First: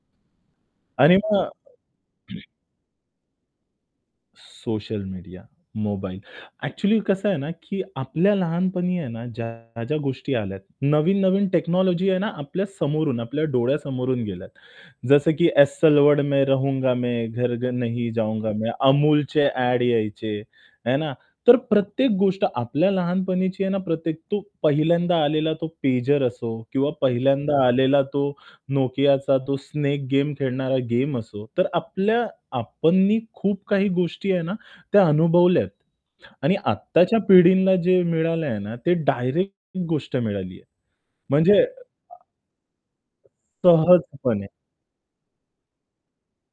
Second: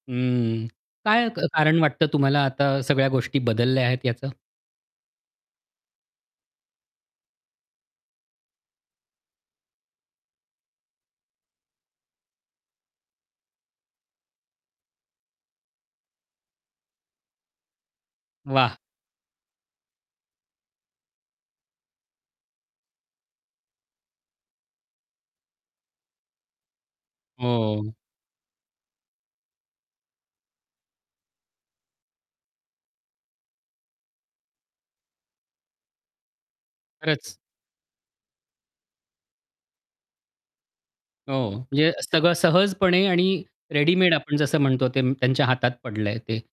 हम्म, आणि काय क कारण मग वाटतं तुम्हाला आता सगळ्या गोष्टी बदलल्या आहेत याचा? Social media, mobile. ॲक्चुअली कसं आहे ना, की आपल्या लहानपणी आहे ना ज्या, ज्या गोष्टी आल्यात, नवीन-नवीन टेक्नॉलॉजी आहे ना आपल्या समोरून, आपल्या डोळ्यासमोरून गेल्यात. जसं की एस्सेल वर्ल्ड में रहूंगा मैं. घर-घर नहीं जाऊंगा मैं. वाह! अमूलचे ॲड यायचे, आहे ना. तर प्रत्येक गोष्ट आपल्या लहानपणीची आहे ना प्रत्येक तो पहिल्यांदा आलेला तो पेजर असो किंवा पहिल्यांदा हो. आलेला तो नोकियाचा तो स्नेक गेम खेळणारा गेम असो. तर आपल्या आपणनी खूप काही गोष्टी आहे ना, त्या अनुभवल्यात आणि आत्ताच्या खरंच. पिढींना जे मिळालं आहे ना, ते डायरेक्ट गोष्ट मिळाली आहे, हो. म्हणजे म्हणजे सगळं सहजपणे आणि रेडीमेड आपण सहजपणे. जसं म्हणतो ते त्यांच्या हातात पडलंय ते.